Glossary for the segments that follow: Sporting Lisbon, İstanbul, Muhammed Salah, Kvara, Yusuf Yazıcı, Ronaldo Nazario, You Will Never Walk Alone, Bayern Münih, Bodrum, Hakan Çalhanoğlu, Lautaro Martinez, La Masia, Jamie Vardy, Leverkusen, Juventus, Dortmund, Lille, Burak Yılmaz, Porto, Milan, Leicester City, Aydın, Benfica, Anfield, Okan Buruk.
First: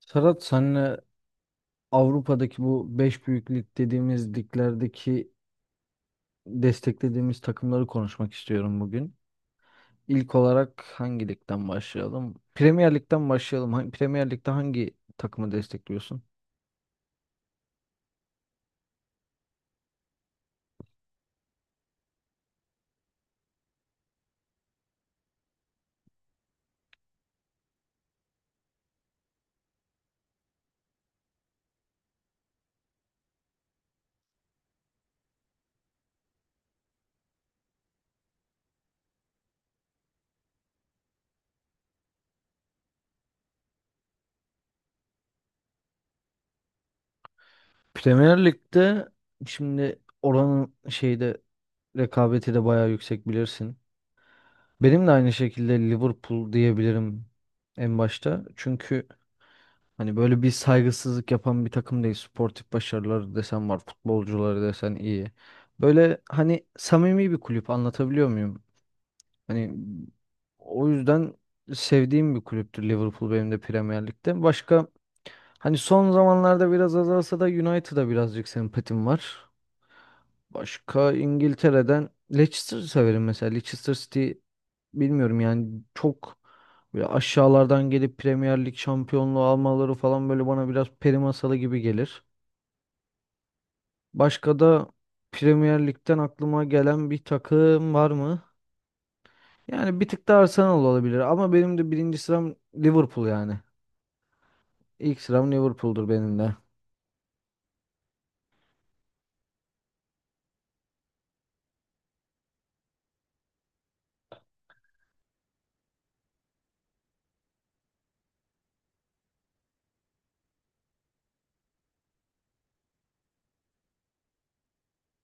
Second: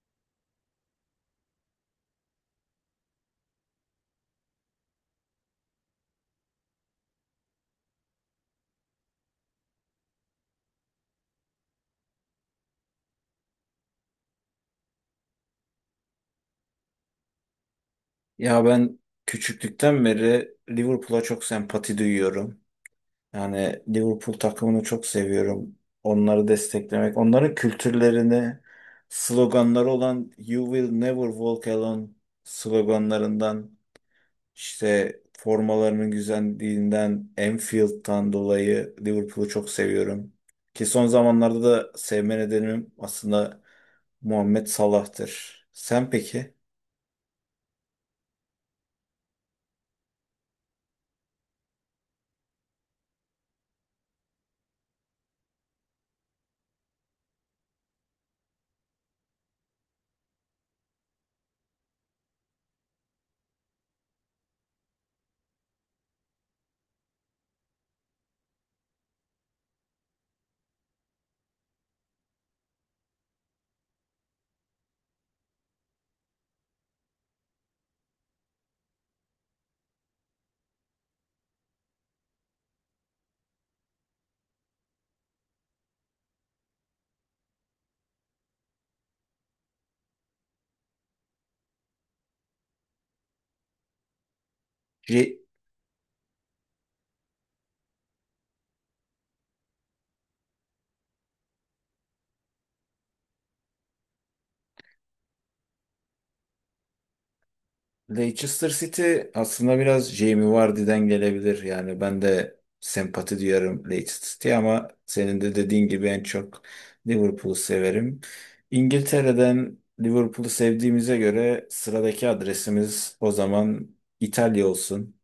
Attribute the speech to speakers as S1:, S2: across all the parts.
S1: Serhat senle Avrupa'daki bu 5 büyük lig dediğimiz liglerdeki desteklediğimiz takımları konuşmak istiyorum bugün. İlk olarak hangi ligden başlayalım? Premier Lig'den başlayalım. Premier Lig'de hangi takımı destekliyorsun?
S2: Ya ben küçüklükten beri Liverpool'a çok sempati duyuyorum. Yani Liverpool takımını çok seviyorum. Onları desteklemek, onların kültürlerini, sloganları olan You Will Never Walk Alone sloganlarından, işte formalarının güzelliğinden, Anfield'dan dolayı Liverpool'u çok seviyorum. Ki son zamanlarda da sevme nedenim aslında Muhammed Salah'tır. Sen peki?
S1: Premier Lig'de şimdi oranın şeyde rekabeti de bayağı yüksek bilirsin. Benim de aynı şekilde Liverpool diyebilirim en başta. Çünkü hani böyle bir saygısızlık yapan bir takım değil. Sportif başarıları desen var, futbolcuları desen iyi. Böyle hani samimi bir kulüp, anlatabiliyor muyum? Hani o yüzden sevdiğim bir kulüptür Liverpool benim de Premier Lig'de. Başka hani son zamanlarda biraz azalsa da United'a birazcık sempatim var. Başka İngiltere'den Leicester'ı severim mesela. Leicester City, bilmiyorum yani, çok böyle aşağılardan gelip Premier Lig şampiyonluğu almaları falan böyle bana biraz peri masalı gibi gelir. Başka da Premier Lig'den aklıma gelen bir takım var mı? Yani bir tık da Arsenal olabilir ama benim de birinci sıram Liverpool yani. İlk sıram Liverpool'dur benim de.
S2: Leicester City aslında biraz Jamie Vardy'den gelebilir. Yani ben de sempati duyarım Leicester City'ye ama senin de dediğin gibi en çok Liverpool'u severim. İngiltere'den Liverpool'u sevdiğimize göre sıradaki adresimiz o zaman İtalya olsun.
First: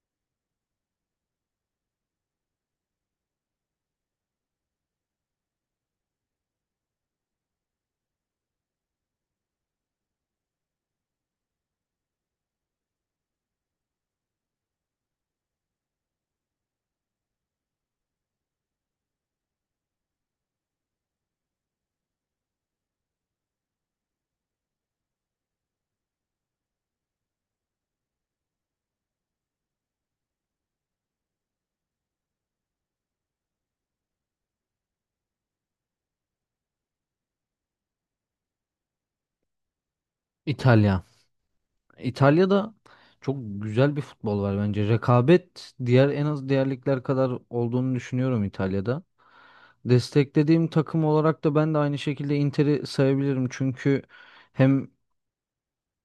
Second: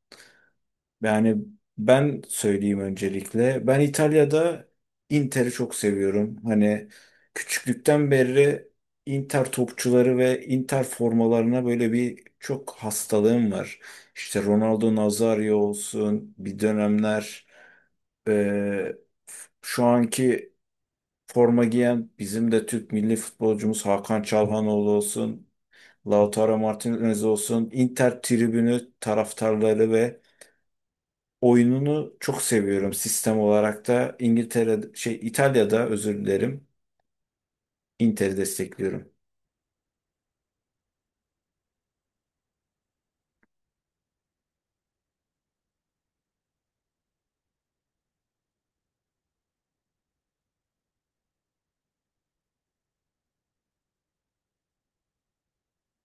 S2: Yani ben söyleyeyim öncelikle. Ben İtalya'da Inter'i çok seviyorum. Hani küçüklükten beri Inter topçuları ve Inter formalarına böyle bir çok hastalığım var. İşte Ronaldo Nazario olsun bir dönemler eee, şu anki forma giyen bizim de Türk milli futbolcumuz Hakan Çalhanoğlu olsun, Lautaro Martinez olsun, Inter tribünü taraftarları ve oyununu çok seviyorum sistem olarak da İngiltere şey İtalya'da özür dilerim Inter'i destekliyorum.
S1: İtalya. İtalya'da çok güzel bir futbol var bence. Rekabet diğer en az diğer ligler kadar olduğunu düşünüyorum İtalya'da. Desteklediğim takım olarak da ben de aynı şekilde Inter'i sayabilirim. Çünkü hem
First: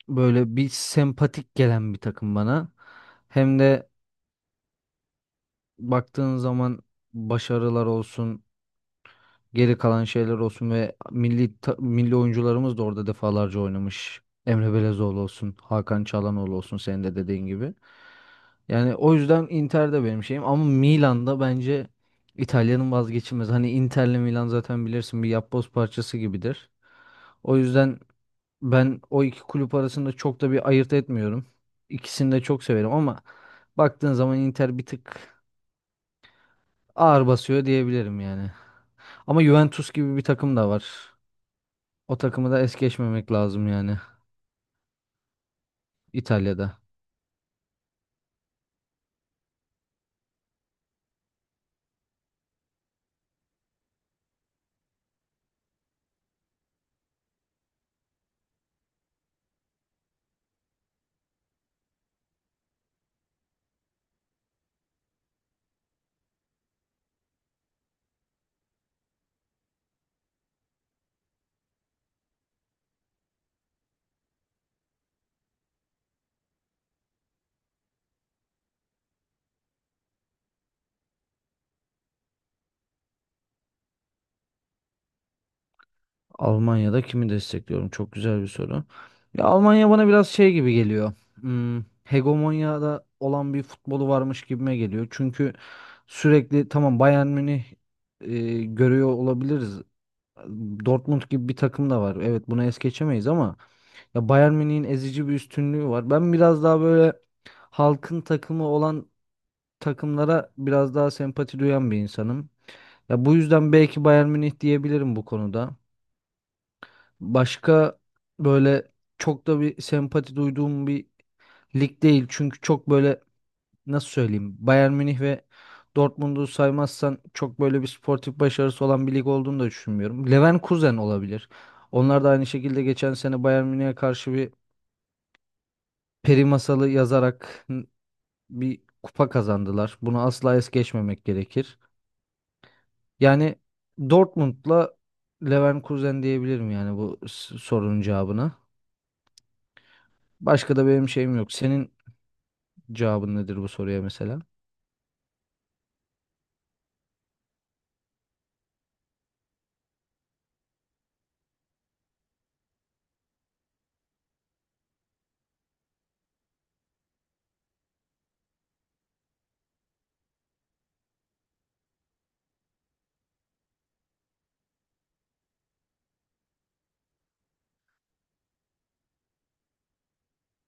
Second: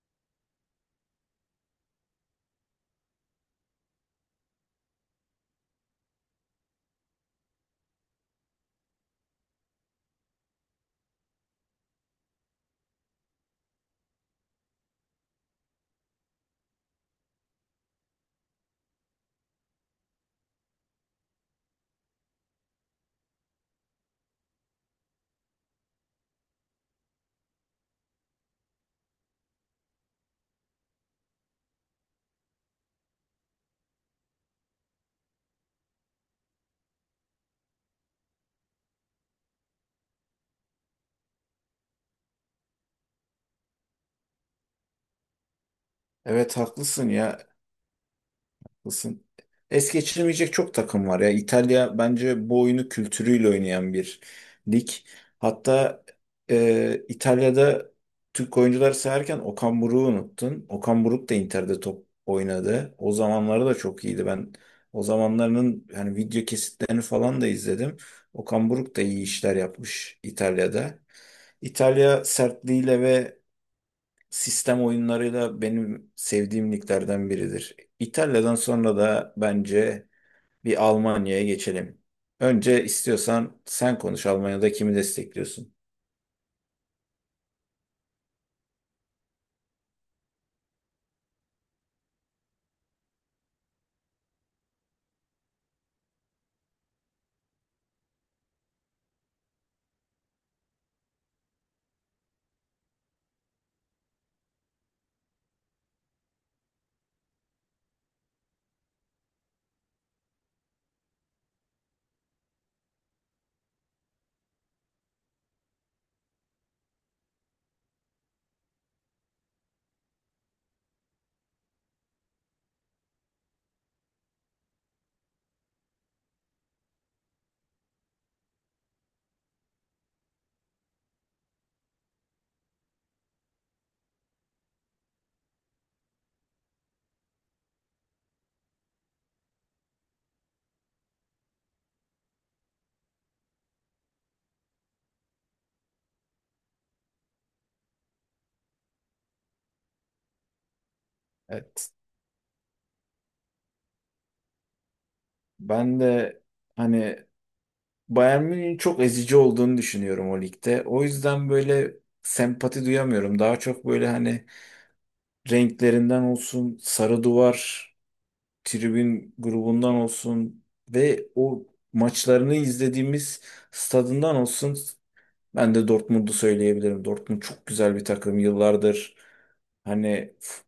S1: böyle bir sempatik gelen bir takım bana, hem de baktığın zaman başarılar olsun, geri kalan şeyler olsun, ve milli milli oyuncularımız da orada defalarca oynamış. Emre Belezoğlu olsun, Hakan Çalhanoğlu olsun senin de dediğin gibi. Yani o yüzden Inter de benim şeyim ama Milan'da bence İtalya'nın vazgeçilmez. Hani Inter'le Milan zaten bilirsin bir yapboz parçası gibidir. O yüzden ben o iki kulüp arasında çok da bir ayırt etmiyorum. İkisini de çok severim ama baktığın zaman Inter bir tık ağır basıyor diyebilirim yani. Ama Juventus gibi bir takım da var. O takımı da es geçmemek lazım yani.
S2: Evet,
S1: İtalya'da.
S2: haklısın ya. Haklısın. Es geçirmeyecek çok takım var ya. İtalya bence bu oyunu kültürüyle oynayan bir lig. Hatta İtalya'da Türk oyuncular sayarken Okan Buruk'u unuttun. Okan Buruk da Inter'de top oynadı. O zamanları da çok iyiydi. Ben o zamanlarının hani video kesitlerini falan da izledim. Okan Buruk da iyi işler yapmış İtalya'da. İtalya sertliğiyle ve sistem oyunlarıyla benim sevdiğim liglerden biridir. İtalya'dan sonra da bence bir Almanya'ya geçelim. Önce istiyorsan sen konuş, Almanya'da kimi destekliyorsun?
S1: Almanya'da kimi destekliyorum? Çok güzel bir soru. Ya Almanya bana biraz şey gibi geliyor. Hmm, hegemonyada olan bir futbolu varmış gibime geliyor. Çünkü sürekli tamam Bayern Münih görüyor olabiliriz. Dortmund gibi bir takım da var. Evet bunu es geçemeyiz ama ya Bayern Münih'in ezici bir üstünlüğü var. Ben biraz daha böyle halkın takımı olan takımlara biraz daha sempati duyan bir insanım. Ya bu yüzden belki Bayern Münih diyebilirim bu konuda. Başka böyle çok da bir sempati duyduğum bir lig değil. Çünkü çok böyle, nasıl söyleyeyim, Bayern Münih ve Dortmund'u saymazsan çok böyle bir sportif başarısı olan bir lig olduğunu da düşünmüyorum. Leverkusen olabilir. Onlar da aynı şekilde geçen sene Bayern Münih'e karşı bir peri masalı yazarak bir kupa kazandılar. Bunu asla es geçmemek gerekir. Yani Dortmund'la Leverkusen diyebilirim yani bu sorunun cevabına. Başka da benim şeyim yok. Senin
S2: Evet.
S1: cevabın nedir bu soruya mesela?
S2: Ben de hani Bayern Münih'in çok ezici olduğunu düşünüyorum o ligde. O yüzden böyle sempati duyamıyorum. Daha çok böyle hani renklerinden olsun, sarı duvar, tribün grubundan olsun ve o maçlarını izlediğimiz stadından olsun, ben de Dortmund'u söyleyebilirim. Dortmund çok güzel bir takım. Yıllardır hani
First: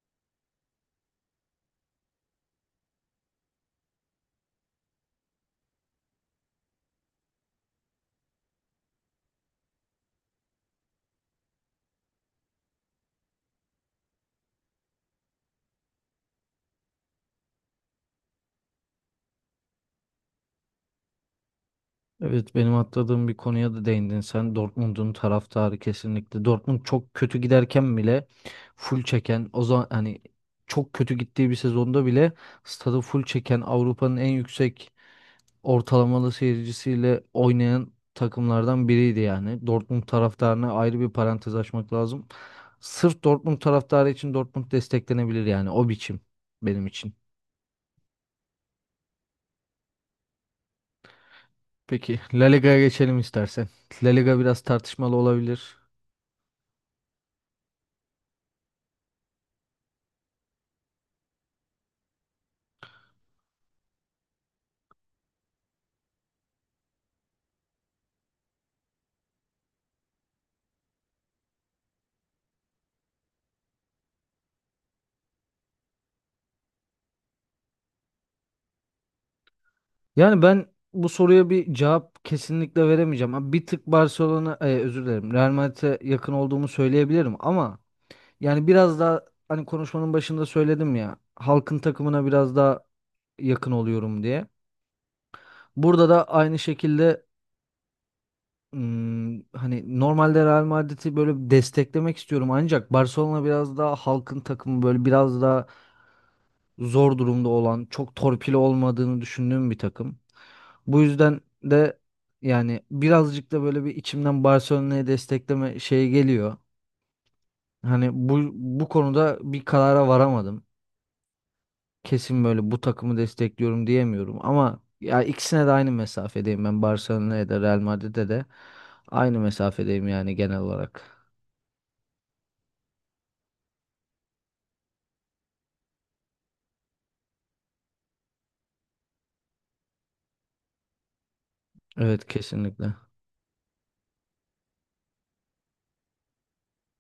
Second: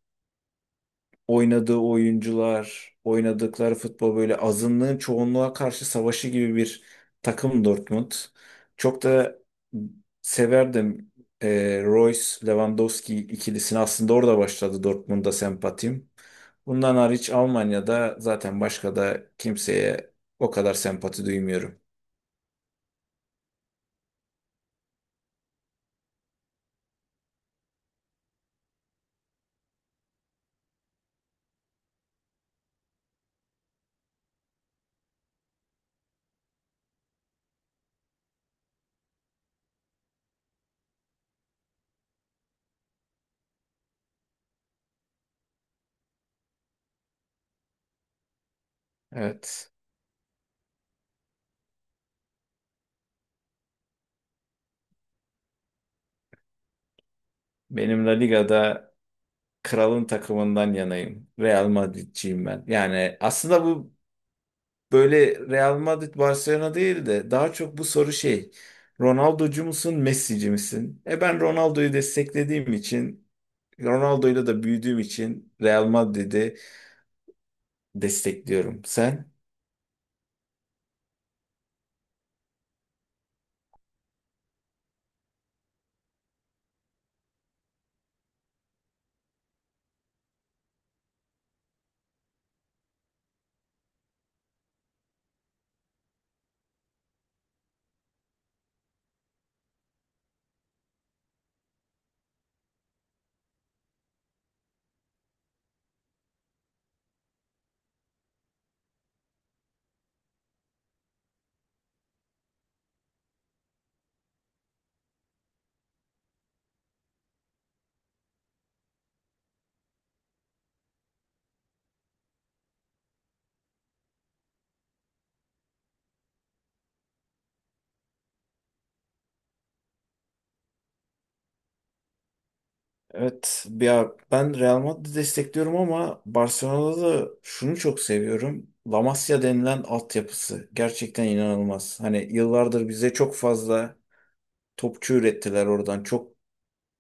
S2: oynadığı oyuncular, oynadıkları futbol böyle azınlığın çoğunluğa karşı savaşı gibi bir takım Dortmund. Çok da severdim Royce Lewandowski ikilisini. Aslında orada başladı Dortmund'a sempatim. Bundan hariç Almanya'da zaten başka da kimseye o kadar sempati duymuyorum.
S1: Evet benim atladığım bir konuya da değindin sen. Dortmund'un taraftarı kesinlikle. Dortmund çok kötü giderken bile full çeken, o zaman hani çok kötü gittiği bir sezonda bile stadı full çeken, Avrupa'nın en yüksek ortalamalı seyircisiyle oynayan takımlardan biriydi yani. Dortmund taraftarına ayrı bir parantez açmak lazım. Sırf Dortmund taraftarı için Dortmund desteklenebilir yani, o biçim benim için.
S2: Evet.
S1: Peki La Liga'ya geçelim istersen. La Liga biraz tartışmalı olabilir.
S2: Benim La Liga'da kralın takımından yanayım. Real Madridciyim ben. Yani aslında bu böyle Real Madrid Barcelona değil de daha çok bu soru şey. Ronaldocu musun, Messi'ci misin? E, ben Ronaldo'yu desteklediğim için, Ronaldo'yla da büyüdüğüm için Real Madrid'i destekliyorum. Sen?
S1: Yani ben bu soruya bir cevap kesinlikle veremeyeceğim. Ha, bir tık Barcelona, özür dilerim, Real Madrid'e yakın olduğumu söyleyebilirim ama yani biraz daha, hani konuşmanın başında söyledim ya, halkın takımına biraz daha yakın oluyorum diye. Burada da aynı şekilde, hmm, hani normalde Real Madrid'i böyle desteklemek istiyorum ancak Barcelona biraz daha halkın takımı, böyle biraz daha zor durumda olan, çok torpili olmadığını düşündüğüm bir takım. Bu yüzden de yani birazcık da böyle bir içimden Barcelona'yı destekleme şeyi geliyor. Hani bu konuda bir karara varamadım. Kesin böyle bu takımı destekliyorum diyemiyorum ama ya ikisine de aynı mesafedeyim, ben Barcelona'ya da Real Madrid'e de aynı mesafedeyim yani genel olarak.
S2: Evet, ya ben Real Madrid'i destekliyorum ama Barcelona'da da şunu çok seviyorum. La Masia denilen altyapısı gerçekten inanılmaz.
S1: Evet
S2: Hani yıllardır
S1: kesinlikle.
S2: bize çok fazla topçu ürettiler oradan. Çok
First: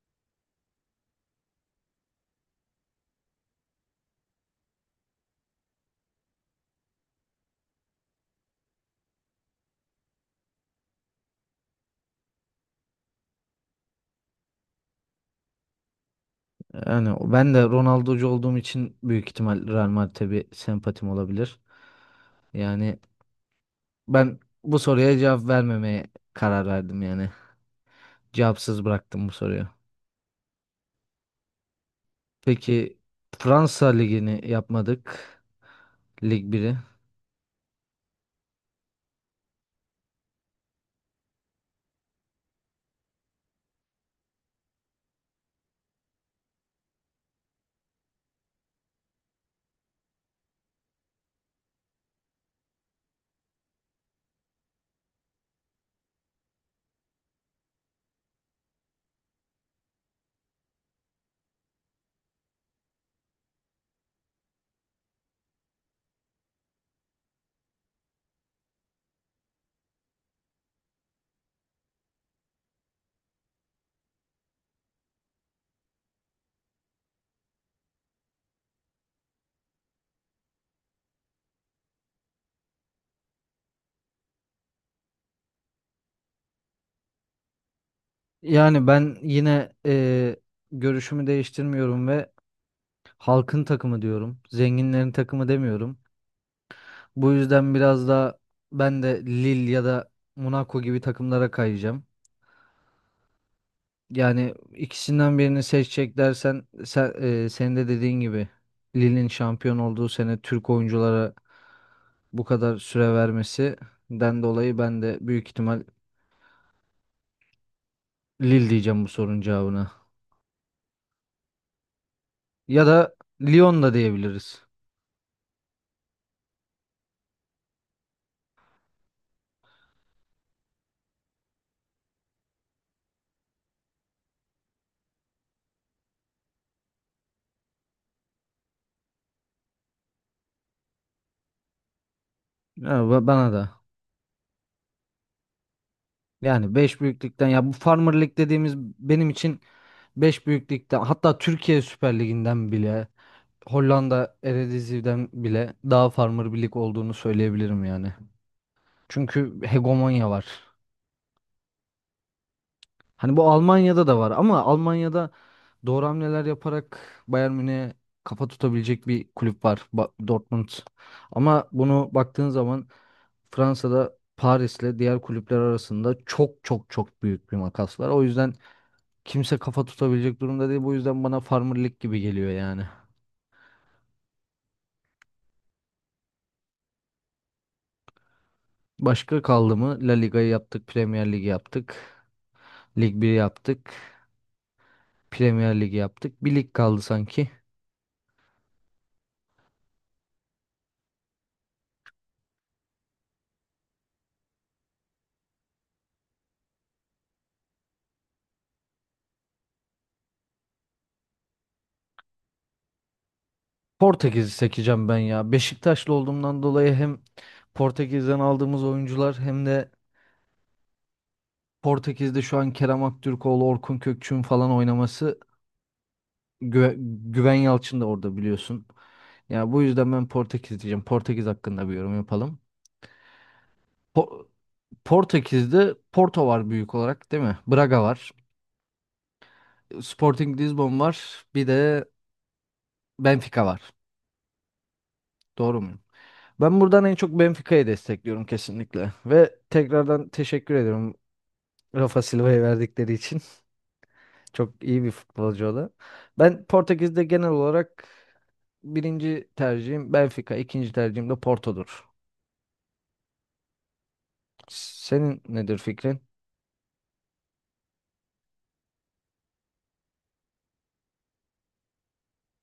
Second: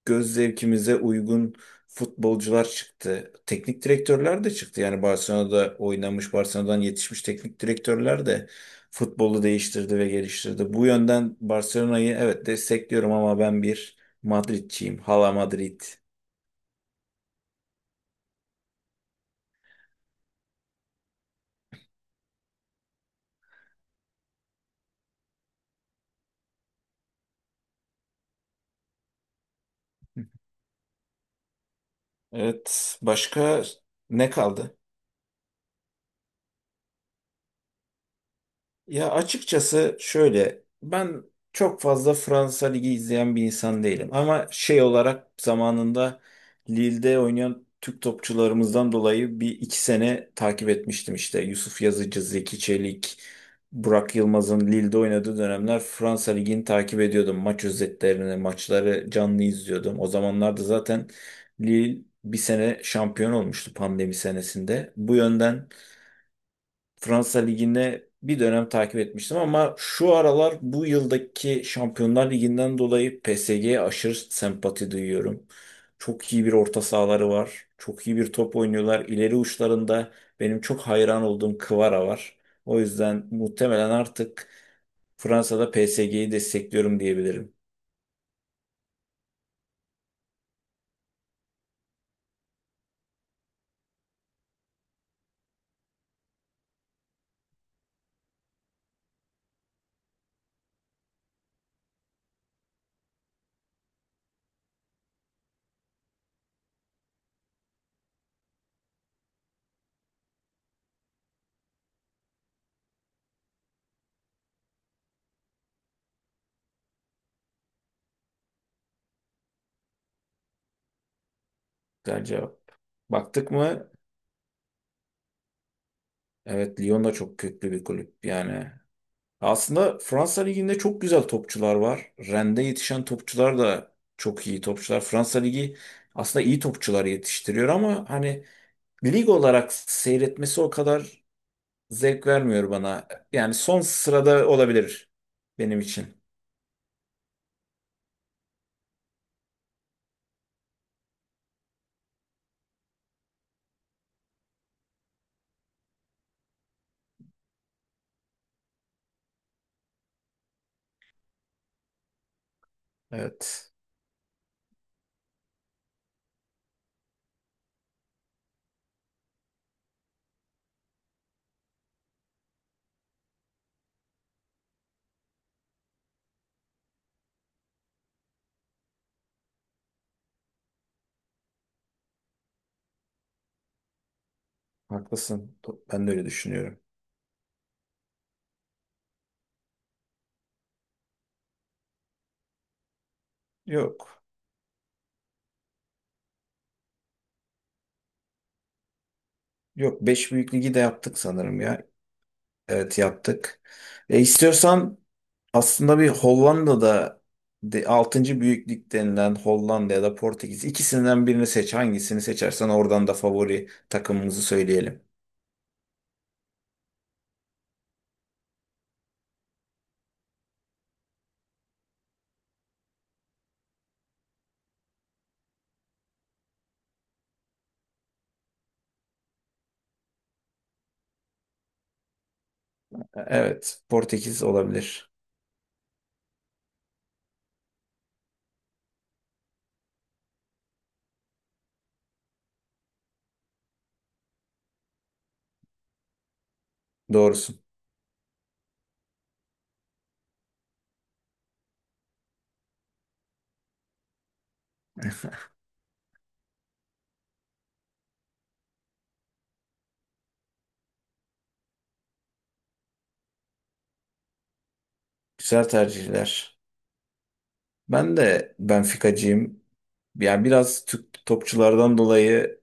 S2: göz zevkimize uygun futbolcular çıktı. Teknik direktörler de çıktı. Yani Barcelona'da oynamış, Barcelona'dan yetişmiş teknik direktörler de futbolu değiştirdi ve geliştirdi. Bu yönden Barcelona'yı evet destekliyorum ama ben bir Madridçiyim. Hala Madrid.
S1: Yani ben de Ronaldo'cu olduğum için büyük ihtimal Real Madrid'e bir sempatim olabilir. Yani ben bu soruya cevap vermemeye karar verdim yani. Cevapsız bıraktım bu soruyu. Peki
S2: Evet, başka
S1: Fransa
S2: ne
S1: Ligi'ni
S2: kaldı?
S1: yapmadık. Lig biri.
S2: Ya açıkçası şöyle, ben çok fazla Fransa Ligi izleyen bir insan değilim. Ama şey olarak zamanında Lille'de oynayan Türk topçularımızdan dolayı bir iki sene takip etmiştim işte. Yusuf Yazıcı, Zeki Çelik, Burak Yılmaz'ın Lille'de oynadığı dönemler Fransa Ligi'ni takip ediyordum. Maç özetlerini, maçları canlı izliyordum. O zamanlarda zaten Lille bir sene şampiyon olmuştu pandemi senesinde. Bu yönden Fransa Ligi'ne bir dönem takip etmiştim ama şu aralar bu yıldaki Şampiyonlar Ligi'nden dolayı PSG'ye aşırı sempati duyuyorum. Çok iyi bir orta sahaları var. Çok iyi bir top oynuyorlar. İleri uçlarında benim çok hayran olduğum Kvara var. O yüzden muhtemelen artık Fransa'da PSG'yi destekliyorum diyebilirim.
S1: Yani ben yine görüşümü değiştirmiyorum ve halkın takımı diyorum. Zenginlerin takımı demiyorum. Bu yüzden biraz da ben de Lille ya da Monaco gibi takımlara kayacağım. Yani ikisinden birini seçecek dersen sen, senin de dediğin gibi Lille'in şampiyon olduğu sene Türk oyunculara bu kadar süre vermesinden dolayı ben de büyük ihtimal Lille diyeceğim bu sorunun cevabına.
S2: Güzel cevap.
S1: Ya da
S2: Baktık
S1: Lyon
S2: mı?
S1: da diyebiliriz.
S2: Evet, Lyon da çok köklü bir kulüp. Yani aslında Fransa Ligi'nde çok güzel topçular var. Rende yetişen topçular da çok iyi topçular. Fransa Ligi aslında iyi topçular yetiştiriyor ama hani lig olarak seyretmesi o kadar zevk vermiyor
S1: Ya,
S2: bana.
S1: bana
S2: Yani son
S1: da.
S2: sırada olabilir benim için.
S1: Yani 5 büyüklükten, ya bu Farmer Lig dediğimiz benim için, beş büyük ligden, hatta Türkiye Süper Ligi'nden bile, Hollanda Eredivisie'den bile daha farmer bir lig olduğunu söyleyebilirim yani. Çünkü hegemonya var. Hani bu
S2: Evet,
S1: Almanya'da da var ama Almanya'da doğru hamleler yaparak Bayern Münih'e kafa tutabilecek bir kulüp var, Dortmund. Ama bunu baktığın zaman Fransa'da Paris'le diğer kulüpler arasında çok çok çok büyük bir makas var. O yüzden kimse kafa tutabilecek durumda değil. Bu yüzden bana Farmer Lig gibi geliyor yani.
S2: haklısın. Ben de öyle düşünüyorum.
S1: Başka kaldı mı? La Liga'yı yaptık, Premier Lig'i yaptık. Lig biri yaptık,
S2: Yok.
S1: Premier Lig'i yaptık. Bir lig kaldı sanki.
S2: Yok, beş büyük ligi de yaptık sanırım ya. Evet yaptık. E, istiyorsan aslında bir Hollanda'da de altıncı büyüklük denilen Hollanda ya da Portekiz ikisinden birini seç. Hangisini seçersen oradan da favori takımımızı
S1: Portekiz'i
S2: söyleyelim.
S1: seçeceğim ben ya. Beşiktaşlı olduğumdan dolayı hem Portekiz'den aldığımız oyuncular, hem de Portekiz'de şu an Kerem Aktürkoğlu, Orkun Kökçü'nün falan oynaması, Gü- Güven Yalçın da orada biliyorsun. Ya bu yüzden ben Portekiz diyeceğim. Portekiz hakkında bir yorum yapalım.
S2: E, evet, Portekiz
S1: Po-
S2: olabilir.
S1: Portekiz'de Porto var büyük olarak, değil mi? Braga var. Sporting Lisbon var. Bir de Benfica var. Doğru muyum? Ben buradan en çok
S2: Doğrusun.
S1: Benfica'yı destekliyorum kesinlikle. Ve tekrardan teşekkür ediyorum Rafa Silva'ya verdikleri için. Çok iyi bir futbolcu o da. Ben Portekiz'de genel olarak birinci tercihim Benfica, ikinci tercihim de Porto'dur. Senin
S2: Güzel
S1: nedir fikrin?
S2: tercihler. Ben de Benfica'cıyım. Yani biraz Türk topçulardan dolayı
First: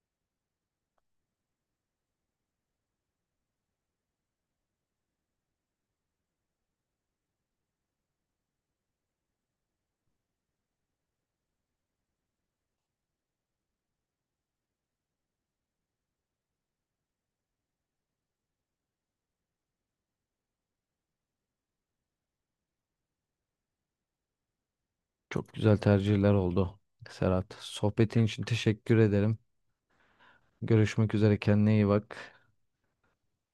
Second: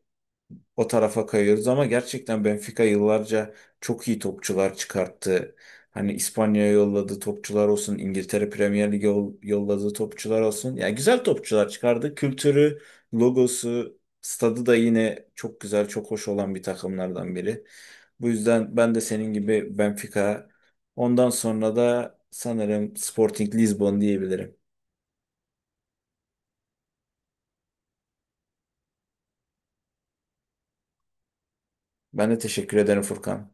S2: o tarafa kayıyoruz ama gerçekten Benfica yıllarca çok iyi topçular çıkarttı. Hani İspanya'ya yolladığı topçular olsun, İngiltere Premier Lig'e yolladığı topçular olsun. Yani güzel topçular çıkardı. Kültürü, logosu, stadı da yine çok güzel, çok hoş olan bir takımlardan biri. Bu yüzden ben de senin gibi Benfica. Ondan sonra da sanırım Sporting Lisbon diyebilirim.
S1: Çok güzel tercihler oldu Serhat. Sohbetin için teşekkür ederim. Görüşmek üzere, kendine iyi bak.
S2: Ben de teşekkür ederim Furkan.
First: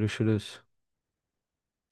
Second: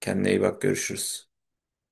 S2: Kendine iyi bak, görüşürüz.